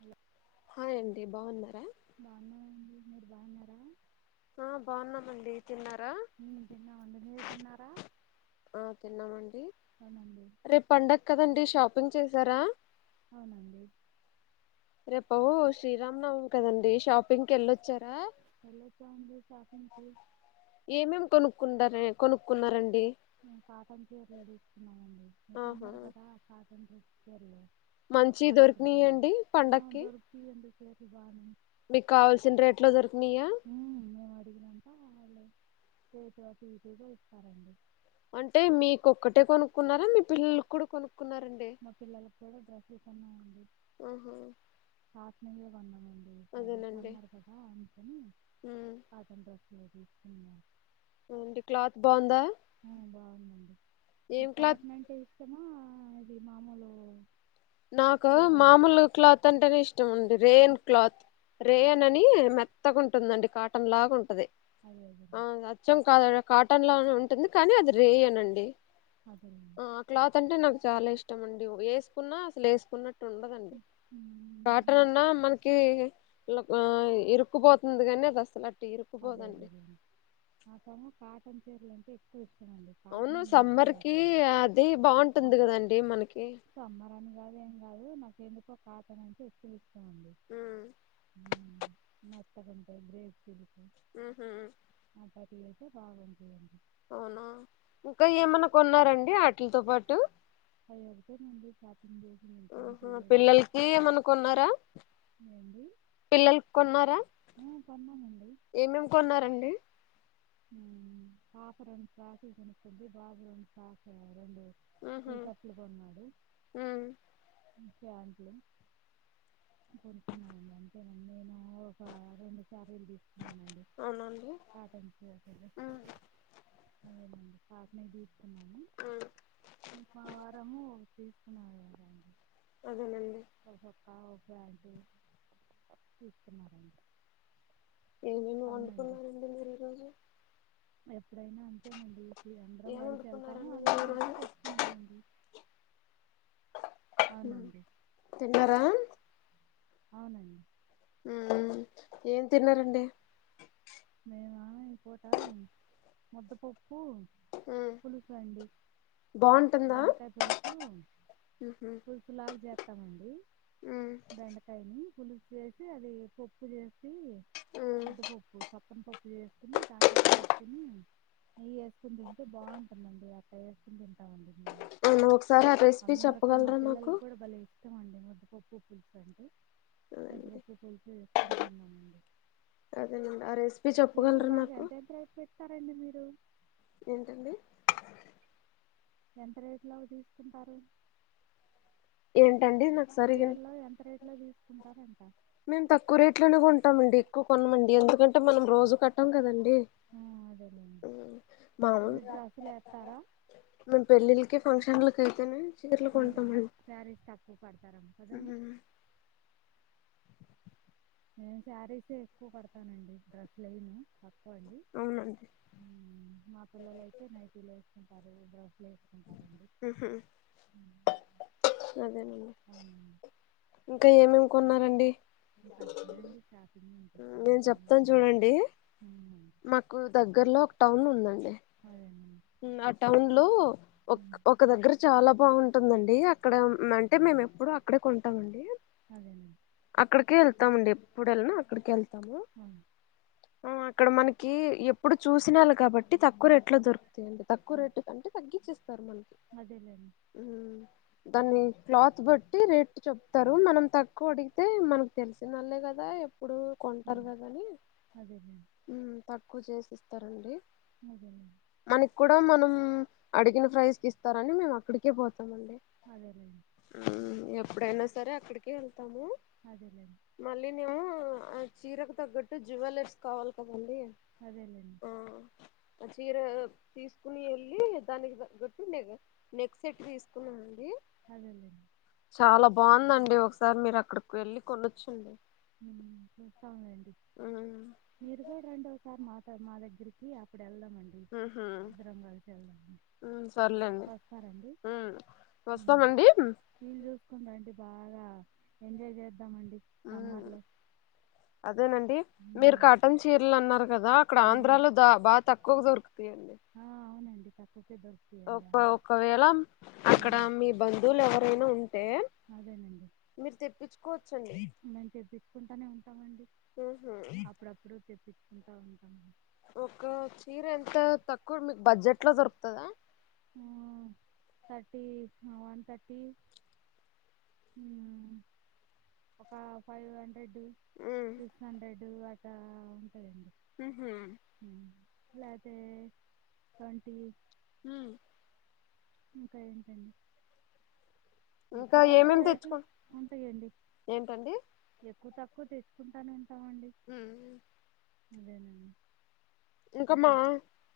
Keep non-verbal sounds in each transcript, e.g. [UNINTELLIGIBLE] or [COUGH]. Hello hi అండి బాగున్నారా బాగున్నానండి మీరు బాగున్నారా ఆ బాగున్నామండి తిన్నారా మేము తిన్నామండి మీరు తిన్నారా ఆ తిన్నామండి అవునండి రేపు పండక్కదండి షాపింగ్ చేసారా అవునండి రేపు శ్రీరామ్నవమి కదండి షాపింగ్కి వెళ్ళొచ్చారా వెళ్ళచ అండి షాపింగ్ కి ఏమేం కొనుక్కున్నార కొనుక్కున్నారండి కాటన్ చీరలు తీసుకున్నామండి ఆహా సమ్మర కదా కా తం ఎన్నా మంచి దొరికినాయాండి పండగకి దొరుకుతాయండి చీరలు బానే మీకు కావాల్సిన రేట్లు దొరికినాయా ఇదంతా కాదులే వాళ్ళు రేటు చతగా ఇస్తారండి అంటే మీకొక్కటే కొనుక్కున్నారా మీ పిల్లలు కూడా కొనుక్ మా పిల్లలు కూడ కసి పన్నమండి ఉహూ పాత్మయే కొంత అడి సర సమ్మారు కదా ఉంచని ఉమ్ కాటన్ డ్రెస్ లేదుకున్నా అంటడి క్లాత్ బాగుందా బాగుందండి మ ఏం క్లాత్ సాట్నంటే ఇష్ట మ ఆ అది మామూలు నాకు చీరలంటే మామూలు క్లాత్ అంటే ఇష్టం ఇష్టంండి రేయన్ క్లాత్ రేయన్ అని మెత్తగాంటుందండి కాటన్ లాగా ఉంటది అదే అదేలే ఆ అచ్చం కాదడ కాటన్ లో ఉంటుంది కానీ అది రేయనండి అదేలేండి ఆ క్లాత్ అంటే నా చాలా ఇష్టం అండి వేసుకున్నా లేసుకున్నట్ ఉండదండి మ్మ్. కాటన్ నాకు అన్నా మనకి ఇరుక్పోతుంది కానీ అది అసలు అదే ఇరుక్కుపోదండి అదే మా కాటన్ ంటే ఎక్వ ఇష్టం ండి అవును పాటనే నేను ఎక్కువ సమ్మర్ కి వంటాను అది బాగుంటుంది కదండి మనకి సమ్మర్ అని కాదు ఏమి కాదు నాకే కాటన అంట ఎక్కువ ఇం డి ఉమ్ మ ంట గ్రే ఆ హ పతే బాగుందింది అవునా ఇంకా ఏమన్నా కొన్నారంండి ఆటలతో పాటు అవి ఒకటేనండి షాపింగ్ చేసి ఇంకేం ఆహా చేయలేదండి ఏండి పిల్లల కొన్నారా ఆ, కొన్నామండి ఏమేమి కొన్నారంండి పాఫ రెం సాకులు కొనుకుంది బాబు రెం సాకు రెండు టీ ఆహా కప్పులు కొన్నాడు ఉమ్ ఫ్యాంట్లు వ ఒక రెండు సారీలు తీస్తున్నానండి అవునండి కాటన్ [INAUDIBLE] ఉమ్ లేనండి అకున్నాయి బీచ్ మం ఉమ్ మా వారము తీసుకున్నారు గాదం డి అదే నండి హా ఒకే ఆండీ తీసుకున్నారండి ఏమేమి అవునండి వండుకున్నారండి మీరు ఈ రోజు ఎప్పుడైనా అంతెనండి అందరం ఏం కలిసి వెళ్తాము వండుకున్నారండి అందరం మీరు ఈరోజు కలిసి తెచ్చుకుంటామండి అవునండి తిన్నర అవునండి ఉమ్ ఏం తిన్నారండి మేవా ఇ పుట ముద్ద ప ప్పు ఉమ్ పులుసు అండి బాగుంటుందా బెండకాయ పులుసు ఉహు పులుసులాగా చేస్తామండి ఉమ్ బెండకాయని పులుసు చేసి అది పప్పు చేస్త సి ఉమ్ ముద్ద పప్పు చే పప్పు చేసుకుని దాంట్లోకి ఏసుకుని నెయ్యి ఏసుకుని తింటే బాగుంటుందండి. అట్ట వేసుకుని తిం అవును ఒకసారి ఆ రెసిపీ చెప్పగలరా నాకు ష్టంమండి ముద్దపప్పు పులుసు అంటే అదేనండి ముద్దపప్పు పూలుసు వేసుకునీ తిన్నామండి అదేనండి ఆ రెసిపీ సేర్లు చెప్పగలరా బాగా నాకు ఎంతేంత రేట్ పెడతారెంది మీర్ ఏంటండి ఎంత రేట్లో అవి తీసుకుంటారు ఏంటండి నాకు సరిగ ఏట్ల తీసుకుంటరాని మేము తక్కువ రేట్లోనే కొంటామండి. ఎక్కువ కొనమండి ఎందుకంటే మనం రోజు కట్టాం కదండి ఆ, అదేలేండి మామ్ మీరు డ్రెస్సులు వేస్తారా మేము పెళ్ళిళ్ళకి ఫంక్షన్లకు అయితేనే చీరలు హు కొంటామండి సారిస్ తక్కువ కడతారెమో కదండి నేను శారీసే ఎక్కువ కడతానండి డ్రేస్సులు ఏయను ఏవండీ అవునండి మా పిల్లలయితే నైటీలు వేసుకు సరే బ హ్ హ్ ఉమ్, అదేనండి అవునండి ఇంకా ఏమేము కోన్నారండి నాకు అంతేనండి షాపింగ్ నేను ఎక్కువ ఏం నేను చెప్తాను కొనలేదండి చూడండి ఉమ్, మాకు దగ్గర్లో ఒక టౌన్ ఉందండి అదేనండి ఉ ఆ టౌన్ లో ఒక ఉమ్, ఒక దగ్గర చాలా బ బాగుంటుందండి అక్కడ అంటే మేము ఎప్పుడు అక్కడే కొంటాం అండి అదేనండి అక్కడకేల్ తం అండి ఎప్పుడెల్లిన్నా అక్కడికెళ్ త్తము అవును ఆ అక్కడ మనకి ఎప్పుడు చూసినళ్ కాబట్టి తక్కువ రేట్లో దొరుకు తక్కువ అదే- రేటుకంటే తగ్గించేస్త స్తారు మనకి అదేలేండి ఉమ్ దాన్ని క్లాత్ బట్టి రేట్ చెప్తారు మనం తక్కువ అడిగితే మనకు తెలిసినోళ్లే కదా ఎప్పుడు కొంటారు ఉమ్, కాదని అదేలేండి తక్కువ చేస్ స్తారండి అదేలేండి మనకి కూడా మనం అడిగిన ప్రైజ్ కి ఇస్తారని మేము అక్కడికే పోతాం అదేదే ఎప్పుడైనా సరే అక్కడికేళ్ కెళ్తము అదేలేండి మళ్ళీను ఆ చీరకు తగ్గట్టు జ్యువెలర్స్ కావాలిగ అదేలేండి ఆ చీరా తీసుకుని వెళ్ళి దానికి తగ్గట్టు నెక్ సెట్ తీసుకున్న అండి అదలేండి చాలా బాగుందండి ఒకసారి మీరు అక్కడికి వెళ్ళి కొన్నొచ్చు చూస్తాంలేండి ఉమ్ మీరు కూడా రండి ఓసారి మాత్ మా దగ్గరికి అప్పుడ్ ఉహు వెళ్దామండి ఉహ్ పర్లేదు వస్తారండి ఉమ్. వస్తామండి వీలు చూసుకుని రండి బాగా ఎంజాయ్ చేద్దామండి హు సమ్మర్లో అదేనండి మీరు ఉమ్. కాటన్ చీరలు అన్నారు కదా ఇక్కడ ఉమ్. ఆంధ్రాలో దా బా తక్కువ కువ దొరుకుతాయి ఆ అవునండి తక్కువ ఓ బా ఒకవేళ అక్కడ ఉమ్. మీ బంధువులు ఎవరైనా ఉంటే అదేనండి మీరు తెప్పించుకోవచ్చండి మేము తెప్పించుకుంటానే ఉంటామండి హా ఉంటా ఉంటాం ఒక చీర ఎంత తక్కువ మీకు బడ్జెట్ లో దొరుకుతదా ఆ థర్టీ వన్ థర్టీ ఒక ఫైవ్ హ సిక్స్ హండ్రెడ్ అట్లా ఉంటుందండి ఊహూ [INAUDIBLE] హ్మ్ ఇంకా ఏంటండి [INAUDIBLE] ఇంకా ఎక్కువ తక్కువ ఏమేమి రేట్లు తెచ్చుకు ఉంటాయండి ఏంటండి ఎక్కువ తక్కువ ఎక్కువ తీసుకుంటానండి హ్మ్ అదేనండి [INAUDIBLE] ఇంకా మా ఇంకే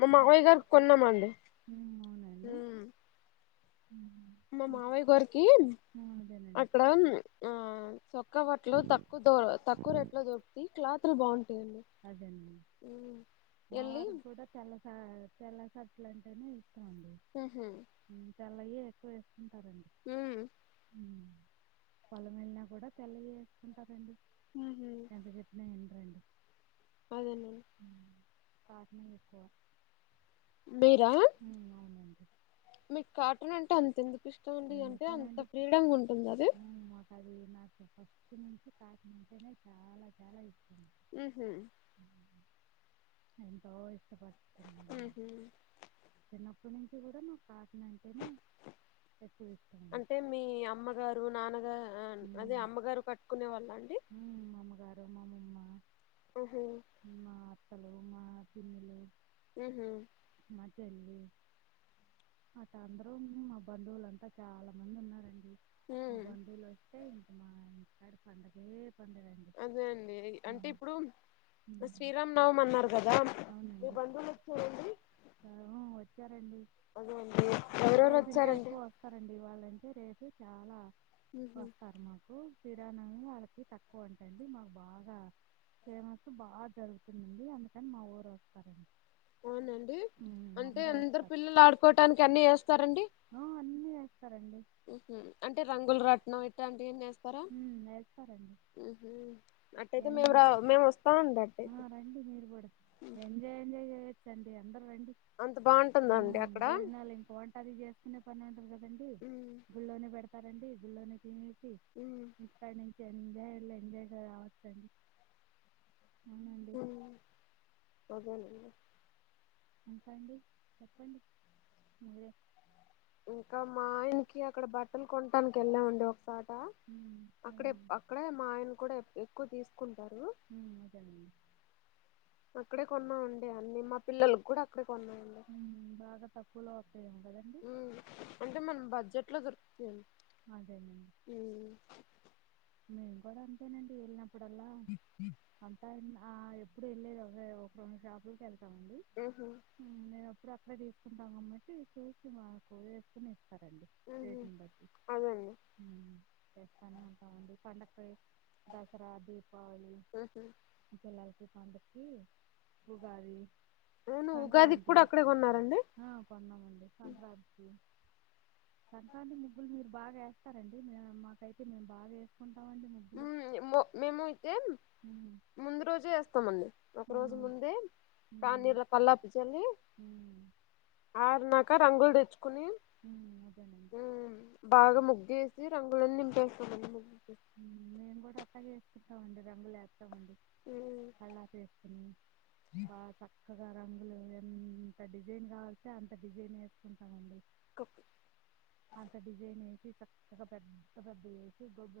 మా మావయ్య గారికి కొన్నామండి ఉమ్, అవునండి ఉమ్, మా ఇంక- మావయ్య గారు ఆ, అదేనండి అక్కడ ఆ చ తక్క వట్లో తక్కువ ద తక్కువ రేట్ లో దొరికిద్ది క్లాత్ పలు బంన్ [INAUDIBLE] ఎళ్ళి [INAUDIBLE] [INAUDIBLE] ఊహూ [INAUDIBLE] హ్మ్ పొలం వెళ్లిన కూడా తెల్లయే వేసుకుంటారండి ఉహు ఎంత చెప్పినా వినరు అదేనండి కాట్నా ఎక్కువ మీరా ఉమ్, అవునండి మీకు కాటన్ అంటే అం స ఇష్టం ఉంది అంటే అంత ఎందుకోనండి ఫ్రీడం గా ఉంటుంది అది హ్మ్. మాకది [INAUDIBLE] ఆహ [INAUDIBLE] హ్మ్ ఇప్పటి నుంచి కూడా నాకు కాటన అంటేనే అంటే మీ అమ్మగారు నాన్నగ ఆ అదే హ్మ్. అమ్మగారు కట్టుకునే వాళ్ళు అండి వరమమమ్మా ఓహో మా పిన్ని లు మ్మ్ హ్మ్ చెల్లి అట అందరూ మా బంధువులంతా చాలా మంది ఉన్నారండి ఉ మా బంధువులు వస్తే ఇంకా మా ఇ అ ప ఇ అదే అండి అంటే ఇప్పుడు హ్మ్. శ్రీరామ్ నవం అన్నారు కదా మీ అవునండి. బంండువులు వచ్చాయండి ఆ! [INAUDIBLE] అదే అండి ఎవరెవరు వచ్చారండి అయిే రేపు చాలా ఉహు వస్తారు మాకు కిరణం వాళ్లకి తక్కువ అంటండి మాకు బాగా ఫేమస్ బాగా జరుగుతుంది అండి అందుకని మా ఊరు వస్తారండి అవునండి ఉమ్, అంటే అందరూ అందరు వస్తారు పిల్లలు ఆడుకోటానికి అన్ని వేస్తారండి ఆ, అన్నీ వేస్తారండి అంటే రంగులు రట్నం ఈట్టంటి సరే ఉమ్, వేస్తారండి మ్మ్ హ్మ్ అట్టయితే ఎన్ మేము రా మేము వస్తామండి ఆ, అట్టయితే రండి చండి అందరుండి అంత బాగుంటుందండి అక్కడ భోజనాలు ఇంక వంటది చేసుకునే పని ఉండది కదండి ఉ గుళ్లో నే పెడతారు [INAUDIBLE] [INAUDIBLE] [INAUDIBLE] ఉ ఎంజాయ్ ఎంజాయ్ గ రావచ్చండి అవునండి ఊ అదేన ఇంకండి చెప్పండి మురే ఇంకా మా ఆయనకి అక్కడ బట్టలు కొనటానికి వెళ్ళామండి ఒకసారి హలో ఉమ్, అక్కడ అదేనండి అక్కడే మా ఆయన కూడా ఎక్కువ తీసుకుంటారు [INAUDIBLE] అక్కడే కొన్నాం అండి అన్ని మా పిల్లలు కూడా అక్కడ కొన్నా అండి ఉమ్, బాగా తక్కువలో వస్తాయేమో కదండి మ్ అంటే మన బడ్జెట్ లో దో అదేనండి మ్మ్ [INAUDIBLE] ప్పుడలా అంతా ఇన్న ఆ ఎప్పుడు వెళ్ళేది అవే ఒకే ఒక రెండు షాపులకి వెళ్తా ల్తామ్ అండి ఉహు మ్ ఇప్పుడు అక్కడ తీసుకుంటాం కాబట్టి చూసి మాకు వేసుకుని ఇం సరే అండి ఉహు రేటు ని బట్టి అదండి చేస్తానే ఉంటామండి పండగ కి దసరా దీపావళి ఉహు పిల్లలకి [UNINTELLIGIBLE] ఉగాది అవును ఉగాదికి సంక్రాంతి కూడా అక్కడే కొన్నారండి ఆ కొన్నామండి సంక్రాంతి కి సంక్రాంతి ము మీరు బాగా వేస్తారండి మాకైతే మేము బాగా [UNINTELLIGIBLE] ముగ్గులు మ మేము అయితే ఉమ్, ముందు రోజే వేస్తామండి ఒక ఆ, రోజు ముందే [UNINTELLIGIBLE] ఉమ్, నీళ్ళ కల్లాపి చల్లి ఉమ్, ఆ నాక రంగులు తెచ్చు ఉ అదేనండి ఆ రంగులన్నీ నింపేస్తాం అండి మేము కూడా అట్లాగేసుకుంటాం అండి రంగులే అలా చేసుకుని బాగా చక్కగా రంగులు ఎంత డిజైన్ కావల్స్తే అంత డిజైన్ వేసుకుంటామండి అంత డిజైన్ ఏ పెద్ద పెద్ద వేసి గోబ్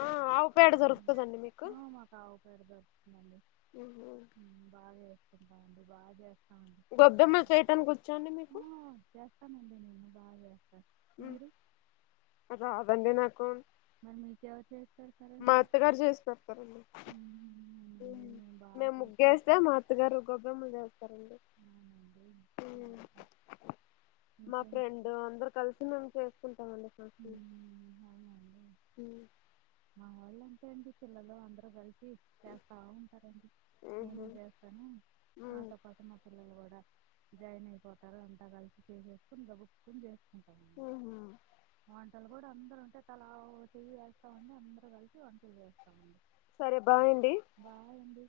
ఆ ఆవు పేడ దొరుకుతదండి ఆ మా కాడ పెడతాం మల్లి మ్మ్ బాగుంది బాగా చేస్తాం గొబ్బెమ్మలు చేయటానికి వచ్చోండ ఆ! మీకు చేస్తానండి నేను బా చేస్తాను. మీరు? అ రాదండి నాకు మరి మీకు ఎవరికీ మా అత్తగారు చేసి పెడతారండి, హ్మ్. అవునండి. బా మేము ముగ్గేస్తే చేసుకుంటాం. మా అత్తగారు గొబ్బెమలు చేస్తారండి అవునండి. మ్ హ్మ్. మా ఇంకేంటి? ఫ్రెండ్ అందరు కలిసి మేము చేసుకుంటామండి ఊ హ్మ్. అవునండి. ఏంటేంటి పిలలు అందరు కలిసి చేస్తా ఉంటారండి నేను చేస్తాను నాతో పాటు మా పిల్లలు కూడా జాయిన్ అయిపోతారు అంతా కలిసి చేసేసుకు ఇంకా ఉప్పుకున చేసుకుంటారు పంటలు కూడా అందరు ఉంటేలా చెయాలి మండి అందరరు కలిసి వంటలు చేస్తామండి సరే బాయ్ అండి బాయండి.